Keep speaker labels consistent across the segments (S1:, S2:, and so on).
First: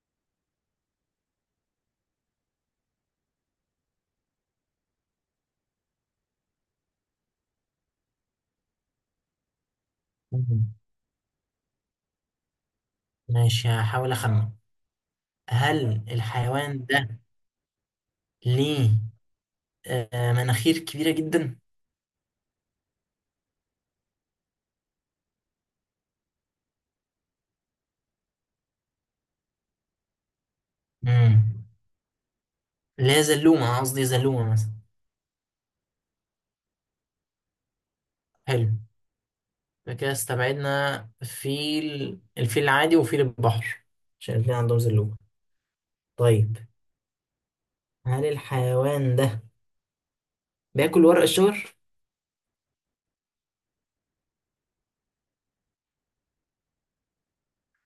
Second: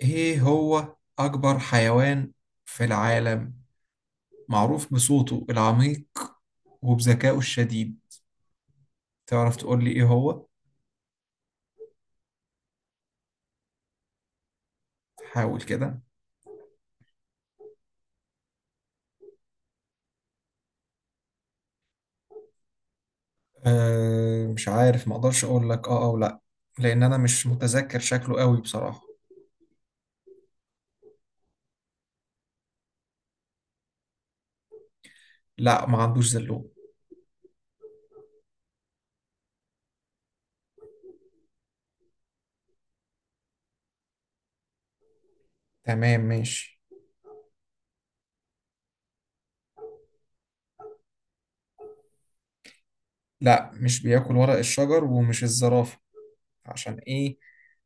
S1: ايه هو اكبر حيوان في العالم، معروف بصوته العميق وبذكائه الشديد. تعرف تقول لي ايه هو؟
S2: مم. ماشي هحاول أخمن
S1: حاول كده.
S2: هل الحيوان ده ليه مناخير كبيرة جدا؟
S1: أه، مش عارف، ما اقدرش اقول لك اه او لا، لان انا مش متذكر شكله قوي بصراحة.
S2: مم. اللي هي زلومة قصدي زلومة مثلا.
S1: لا، ما عندوش زلوم.
S2: حلو. فكده استبعدنا فيل، الفيل العادي وفيل البحر، عشان الاتنين عندهم زلومة.
S1: تمام
S2: طيب،
S1: ماشي.
S2: هل الحيوان ده بياكل ورق الشجر؟
S1: لا، مش بياكل ورق الشجر، ومش الزرافة. عشان ايه؟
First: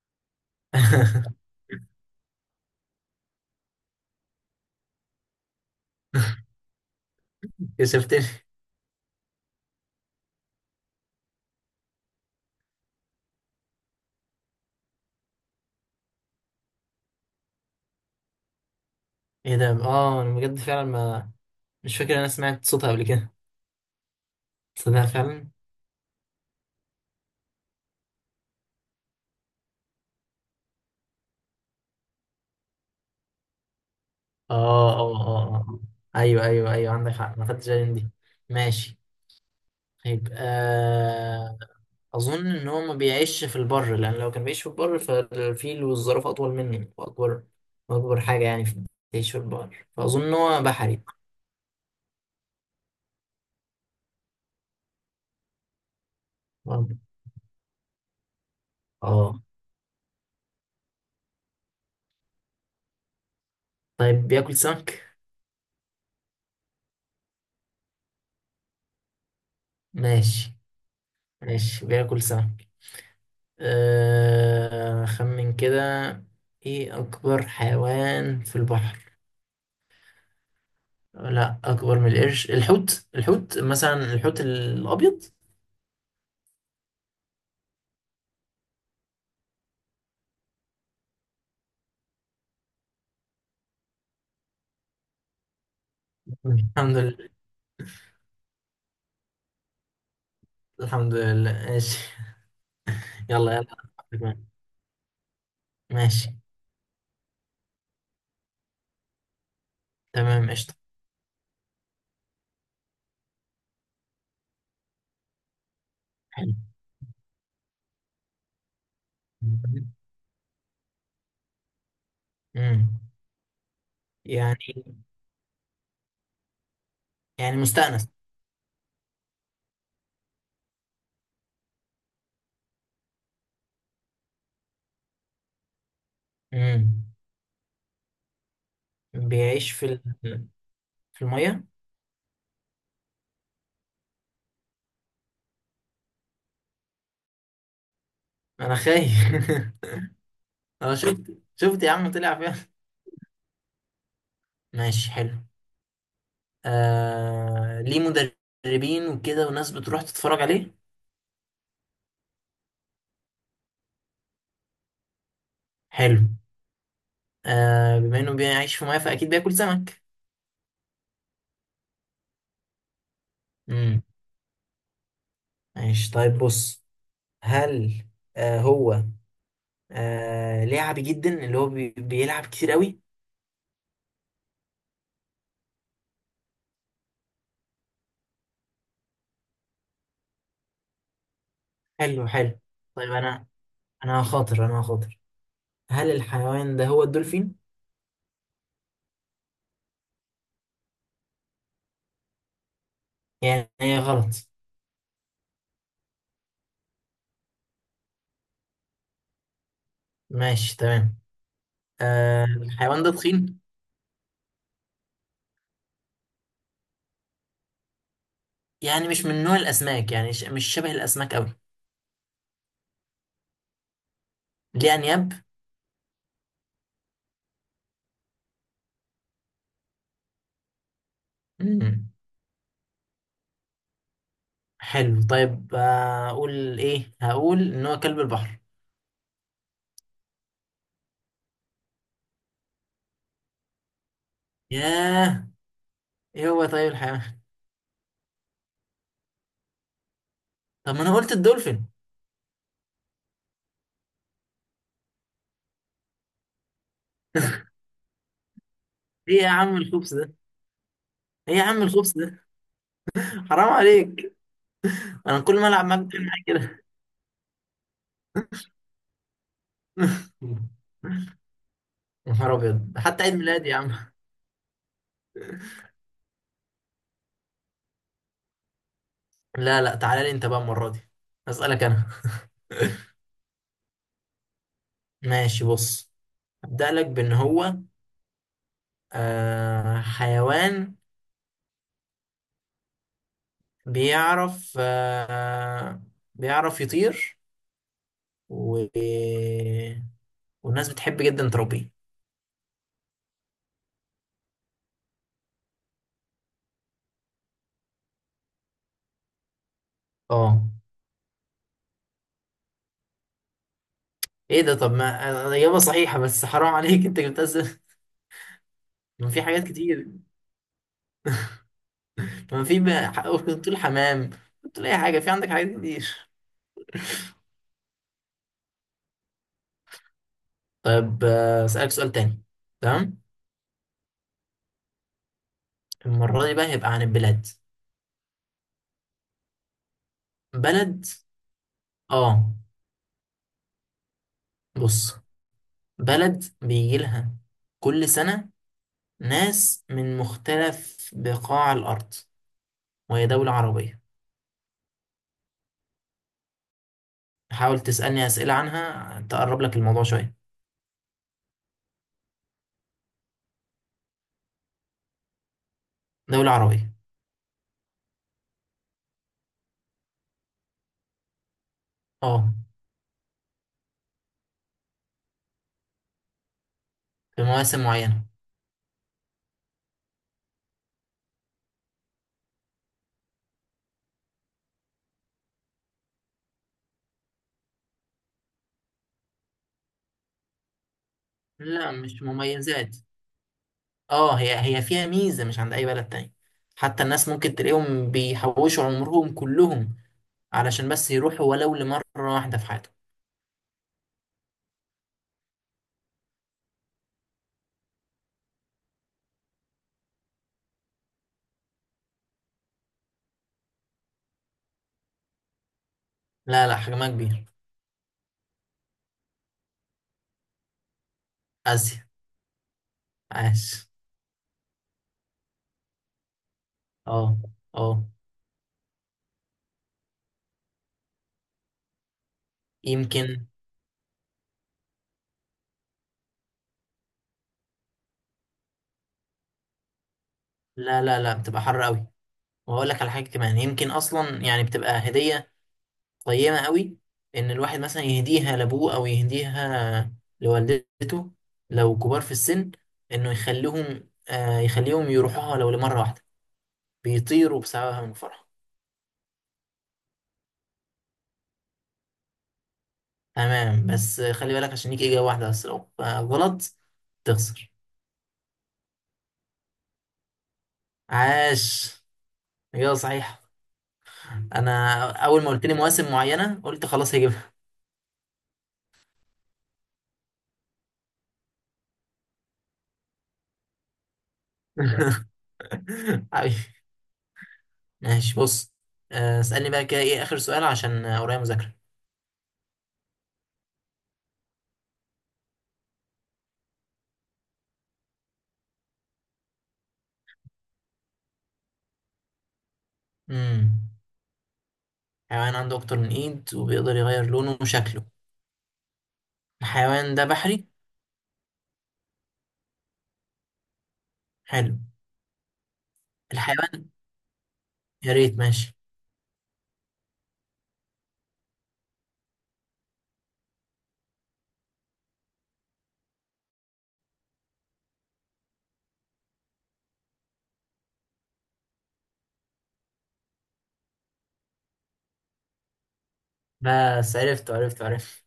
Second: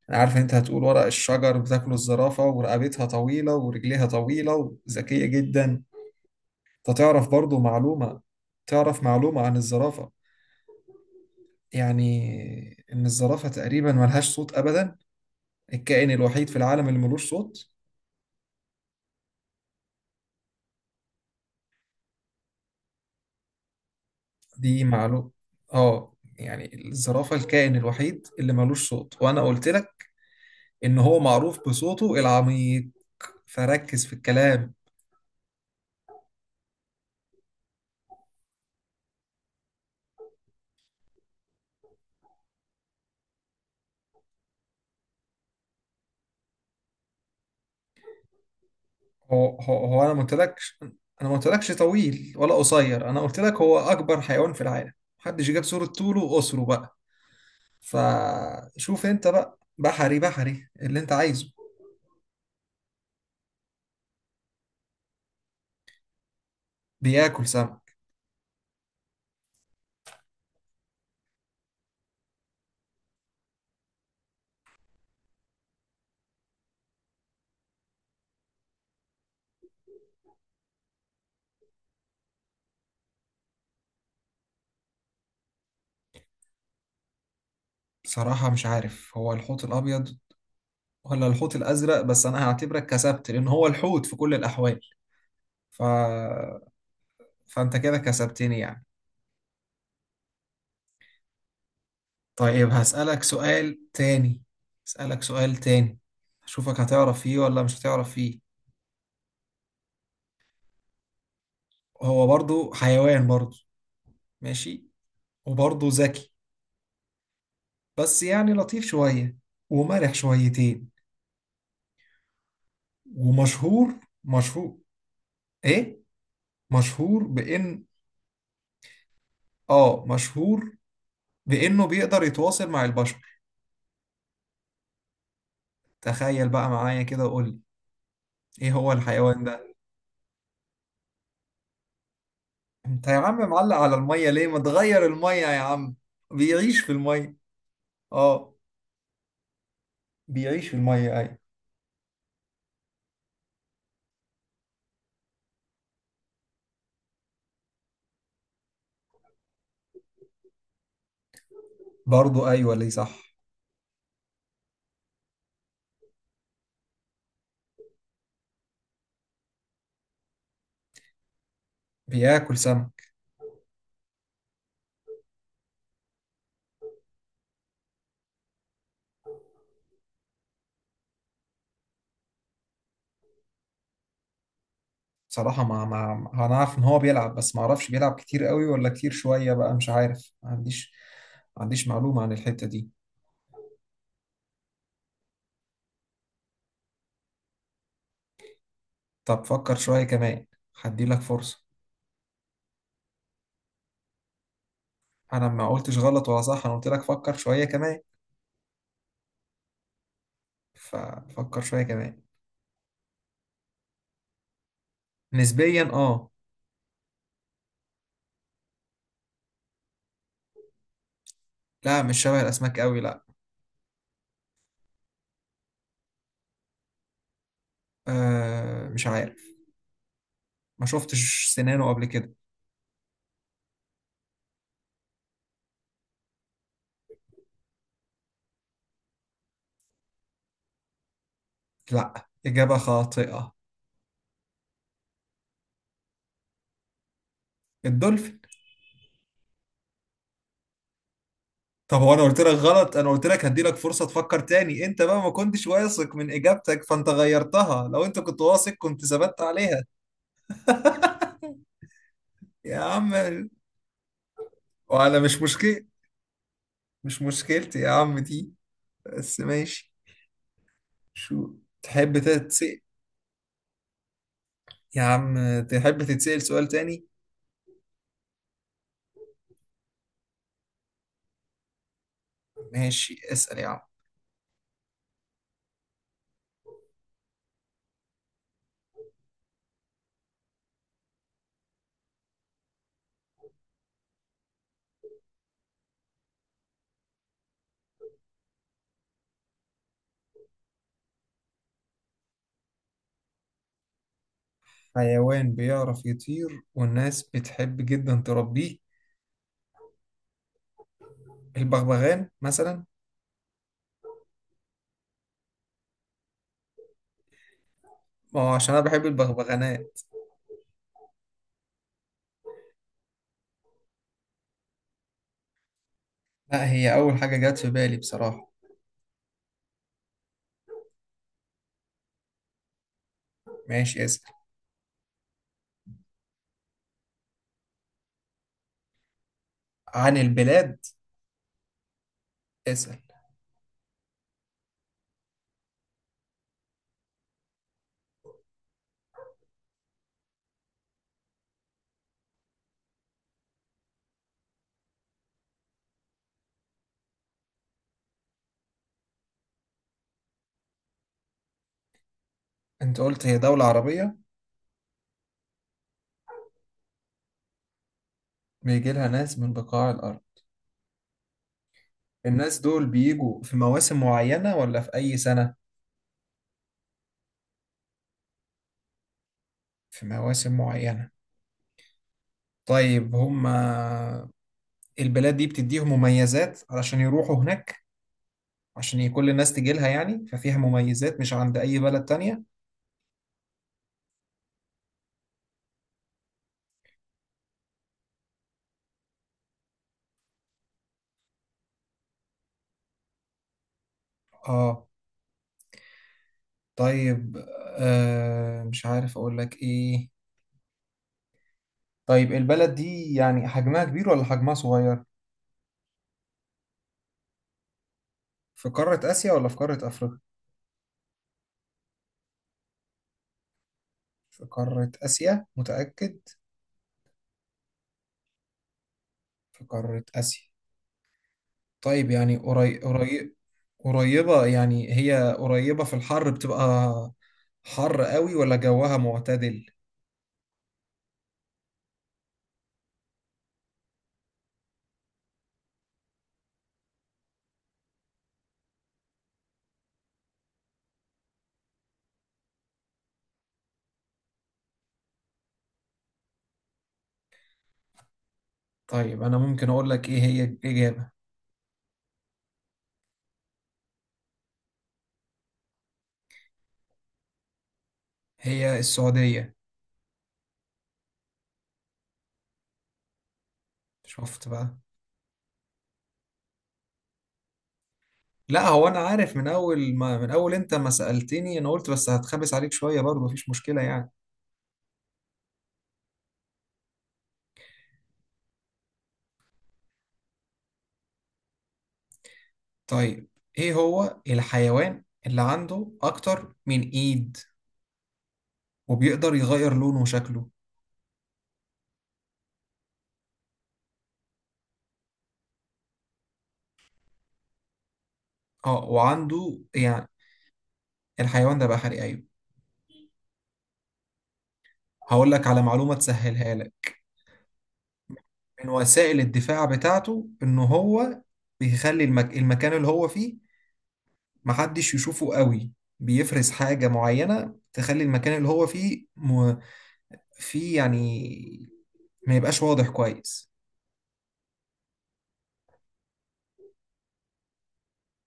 S1: انا عارف إن انت هتقول ورق الشجر بتاكله الزرافة، ورقبتها طويلة ورجليها طويلة وذكية جدا. انت تعرف برضو معلومة؟
S2: كسفتني.
S1: تعرف معلومة عن الزرافة؟ يعني إن الزرافة تقريبا ملهاش صوت أبدا، الكائن الوحيد في العالم اللي ملوش صوت.
S2: ايه ده؟ اه انا بجد فعلا ما مش فاكر إن انا سمعت صوتها قبل كده.
S1: دي
S2: تصدق
S1: معلومة.
S2: فعلا.
S1: آه، يعني الزرافة الكائن الوحيد اللي ملوش صوت، وأنا قلت لك إن هو معروف بصوته العميق، فركز في
S2: اه
S1: الكلام.
S2: اه آه. ايوه ايوه ايوه، عندك حق ما خدتش بالي من دي. ماشي. طيب آه، اظن ان هو ما بيعيش في البر، لان لو كان بيعيش في البر فالفيل والزرافه اطول مني واكبر، واكبر حاجه يعني في بيعيش في
S1: هو هو,
S2: البر،
S1: هو أنا ما
S2: فاظن ان هو
S1: قلتلكش،
S2: بحري.
S1: أنا ما قلتلكش طويل ولا قصير، أنا قلت لك هو أكبر حيوان في العالم. محدش جاب صورة طوله وقصره
S2: اه
S1: بقى، فشوف انت
S2: آه.
S1: بقى بحري. بحري اللي انت عايزه؟
S2: طيب بياكل سمك.
S1: بياكل سمك.
S2: ماشي ماشي، بياكل سمك. آه خمن كده، ايه اكبر حيوان في البحر. لا، اكبر من القرش، الحوت مثلا، الحوت الابيض.
S1: بصراحة مش عارف هو الحوت الأبيض ولا الحوت الأزرق، بس أنا هعتبرك كسبت، لأن هو الحوت في كل الأحوال. ف...
S2: الحمد لله.
S1: فأنت كده كسبتني يعني.
S2: الحمد لله، ماشي.
S1: طيب هسألك
S2: يلا
S1: سؤال
S2: يلا.
S1: تاني. هسألك سؤال تاني،
S2: ماشي
S1: أشوفك هتعرف فيه ولا مش هتعرف فيه.
S2: تمام، قشطة.
S1: هو برضو حيوان برضو، ماشي، وبرضو ذكي،
S2: حلو.
S1: بس يعني لطيف شوية ومرح شويتين،
S2: امم.
S1: ومشهور.
S2: يعني،
S1: مشهور. إيه؟ مشهور
S2: يعني
S1: بإن...
S2: مستأنس.
S1: آه، مشهور بإنه بيقدر يتواصل مع البشر. تخيل بقى معايا
S2: امم.
S1: كده وقول لي إيه هو الحيوان
S2: بيعيش
S1: ده.
S2: في في المية.
S1: أنت يا عم معلق على المية ليه؟ ما تغير المية يا عم. بيعيش في المية. آه،
S2: انا خايف.
S1: بيعيش في
S2: انا
S1: المية أيوة.
S2: شفت يا عم، طلع فيها. ماشي حلو. آه، ليه مدربين وكده، وناس بتروح تتفرج عليه.
S1: برضه أيوة، ليه صح.
S2: حلو. آه، بما انه بيعيش في مية فاكيد بياكل سمك.
S1: بياكل سمك.
S2: مم. ماشي طيب، بص، هل آه هو آه لعبي جدا، اللي هو بيلعب كتير قوي.
S1: بصراحة ما أنا عارف إن هو بيلعب، بس ما أعرفش بيلعب كتير قوي ولا كتير شوية بقى، مش عارف، ما عنديش، ما عنديش معلومة
S2: حلو
S1: عن
S2: حلو.
S1: الحتة دي.
S2: طيب انا، انا هخاطر، هل الحيوان ده هو الدولفين؟
S1: طب فكر شوية كمان، هديلك فرصة.
S2: يعني هي غلط.
S1: انا ما قلتش غلط ولا صح، انا قلت لك فكر شويه كمان،
S2: ماشي تمام.
S1: ففكر شويه كمان.
S2: آه، الحيوان ده تخين،
S1: نسبيا اه.
S2: يعني مش من نوع الاسماك، يعني مش شبه الاسماك قوي.
S1: لا، مش شبه الاسماك قوي، لا.
S2: ليه انياب.
S1: آه مش عارف، ما شفتش سنانه قبل
S2: مم.
S1: كده.
S2: حلو طيب، اقول ايه، هقول ان هو كلب البحر.
S1: لا، اجابه خاطئه.
S2: ياه. ايه هو طيب الحيوان؟
S1: الدولفين.
S2: طب ما انا قلت الدولفين.
S1: طب هو انا قلت لك غلط؟ انا قلت لك هدي لك فرصه تفكر تاني، انت بقى ما كنتش واثق من اجابتك فانت غيرتها، لو انت كنت واثق كنت ثبت
S2: ايه يا عم
S1: عليها.
S2: الخبز ده، ايه يا عم الخبز ده،
S1: يا عم.
S2: حرام عليك.
S1: وانا
S2: انا
S1: مش
S2: كل ما
S1: مشكلة،
S2: العب معاك بتعمل معايا كده.
S1: مش مشكلتي يا عم دي، بس ماشي. شو تحب
S2: يا نهار
S1: تتسأل
S2: ابيض، حتى عيد ميلادي يا عم.
S1: يا عم؟ تحب تتسأل سؤال تاني؟
S2: لا لا، تعالى لي انت بقى المره دي، اسالك انا.
S1: ماشي، اسأل يا عم.
S2: ماشي بص، ابدا لك بان هو آه حيوان بيعرف بيعرف يطير، و... والناس بتحب جدا تربيه.
S1: حيوان بيعرف يطير والناس بتحب جدا تربيه؟
S2: اه.
S1: البغبغان مثلا.
S2: ايه ده، طب ما آه، اجابه صحيحه، بس حرام عليك، انت جبتها ازاي؟
S1: ما هو عشان انا بحب
S2: ما في حاجات
S1: البغبغانات.
S2: كتير، ما في بقى ممكن تقول حمام، تقول أي حاجة، في عندك حاجات كتير.
S1: لا، هي اول حاجة جت في بالي بصراحة.
S2: طيب آه، أسألك سؤال تاني. تمام.
S1: ماشي اسأل.
S2: المرة دي بقى هيبقى عن البلاد،
S1: عن البلاد.
S2: بلد. آه.
S1: اسأل.
S2: بص، بلد بيجي لها كل سنة ناس من مختلف بقاع الأرض، وهي دولة عربية. حاول تسألني أسئلة عنها تقرب لك الموضوع شوية.
S1: انت قلت هي دولة عربية،
S2: دولة عربية.
S1: بيجي لها ناس من بقاع الارض.
S2: آه.
S1: الناس دول بيجوا في مواسم معينة ولا في أي سنة؟
S2: في مواسم معينة.
S1: في مواسم معينة. طيب هما البلاد دي بتديهم مميزات علشان يروحوا هناك؟ عشان كل الناس تجي لها يعني، ففيها مميزات مش عند أي
S2: لا
S1: بلد
S2: مش
S1: تانية.
S2: مميزات، اه، هي فيها ميزة مش عند أي بلد تاني. حتى الناس ممكن تلاقيهم بيحوشوا عمرهم كلهم علشان بس يروحوا ولو لمرة واحدة في حياتهم.
S1: اه. طيب آه، مش عارف أقول لك إيه. طيب البلد دي يعني حجمها كبير ولا حجمها صغير؟
S2: لا لا، حجمها كبير.
S1: في قارة آسيا ولا في قارة أفريقيا؟
S2: آسيا. عاش.
S1: في قارة آسيا متأكد؟
S2: اه. اه.
S1: في قارة آسيا. طيب يعني قريب قريب.
S2: يمكن.
S1: قريبة يعني، هي قريبة، في الحر بتبقى حر قوي ولا جوها معتدل؟
S2: لا لا لا، بتبقى حر قوي. وهقول لك على حاجة كمان، يمكن أصلا يعني بتبقى هدية قيمة قوي، إن الواحد مثلا يهديها لأبوه أو يهديها لوالدته، لو كبار في السن، إنه يخليهم يخليهم يروحوها لو لمرة واحدة، بيطيروا بسببها من الفرحة.
S1: طيب أنا ممكن أقول لك إيه هي الإجابة؟
S2: تمام، بس خلي بالك عشان ليك إجابة واحدة بس، لو غلط تخسر.
S1: هي السعودية.
S2: عاش، إجابة صحيحة.
S1: شفت بقى.
S2: أنا أول ما قلت لي مواسم معينة قلت خلاص هجيبها.
S1: لا هو أنا عارف من أول ما، من أول أنت ما سألتني أنا قلت، بس هتخبس عليك شوية برضه مفيش مشكلة يعني.
S2: حبيبي. ماشي بص، آه، اسألني بقى كده إيه آخر سؤال، عشان آه، ورايا مذاكرة.
S1: طيب إيه هو الحيوان اللي عنده أكتر من إيد وبيقدر يغير لونه وشكله؟
S2: امم، حيوان عنده أكتر من إيد وبيقدر يغير لونه وشكله.
S1: أه وعنده يعني.
S2: الحيوان ده بحري.
S1: الحيوان ده بحري أيوه.
S2: حلو.
S1: هقول لك على معلومة تسهلها
S2: الحيوان،
S1: لك.
S2: يا ريت
S1: من
S2: ماشي.
S1: وسائل الدفاع بتاعته ان هو بيخلي المكان اللي هو فيه محدش يشوفه قوي، بيفرز حاجة معينة تخلي المكان اللي هو فيه فيه يعني ما يبقاش واضح كويس.
S2: بس عرفت عرفت عرفت،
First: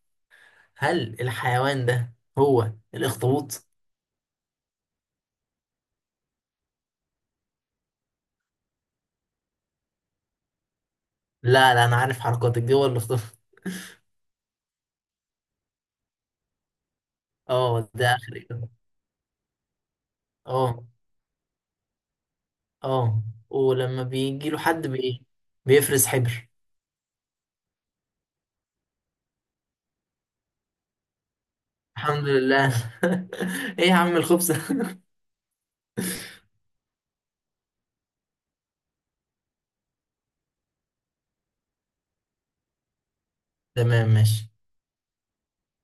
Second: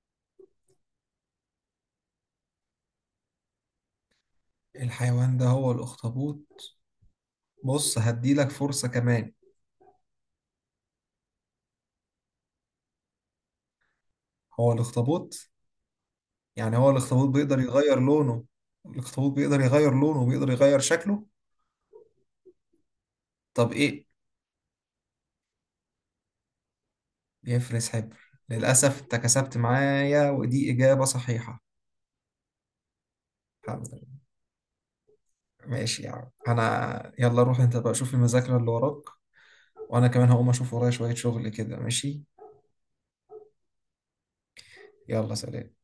S2: هل الحيوان ده هو الأخطبوط؟
S1: الحيوان ده هو الأخطبوط. بص هديلك فرصة كمان.
S2: لا لا، انا عارف حركاتك دي، هو اللي اختار.
S1: هو الأخطبوط. يعني هو الأخطبوط بيقدر
S2: اه،
S1: يغير
S2: ده اخر
S1: لونه،
S2: إجابة.
S1: الأخطبوط بيقدر يغير لونه وبيقدر يغير
S2: اه.
S1: شكله.
S2: اه.
S1: طب
S2: ولما
S1: ايه؟
S2: بيجي له حد بايه، بيفرز حبر.
S1: يفرس حبر. للأسف أنت كسبت معايا، ودي إجابة صحيحة.
S2: الحمد لله.
S1: الحمد
S2: ايه يا عم
S1: لله.
S2: الخبز.
S1: ماشي يا عم، أنا يلا روح أنت بقى شوف المذاكرة اللي وراك، وأنا كمان هقوم أشوف ورايا شوية شغل كده. ماشي.
S2: تمام ماشي.
S1: يلا سلام.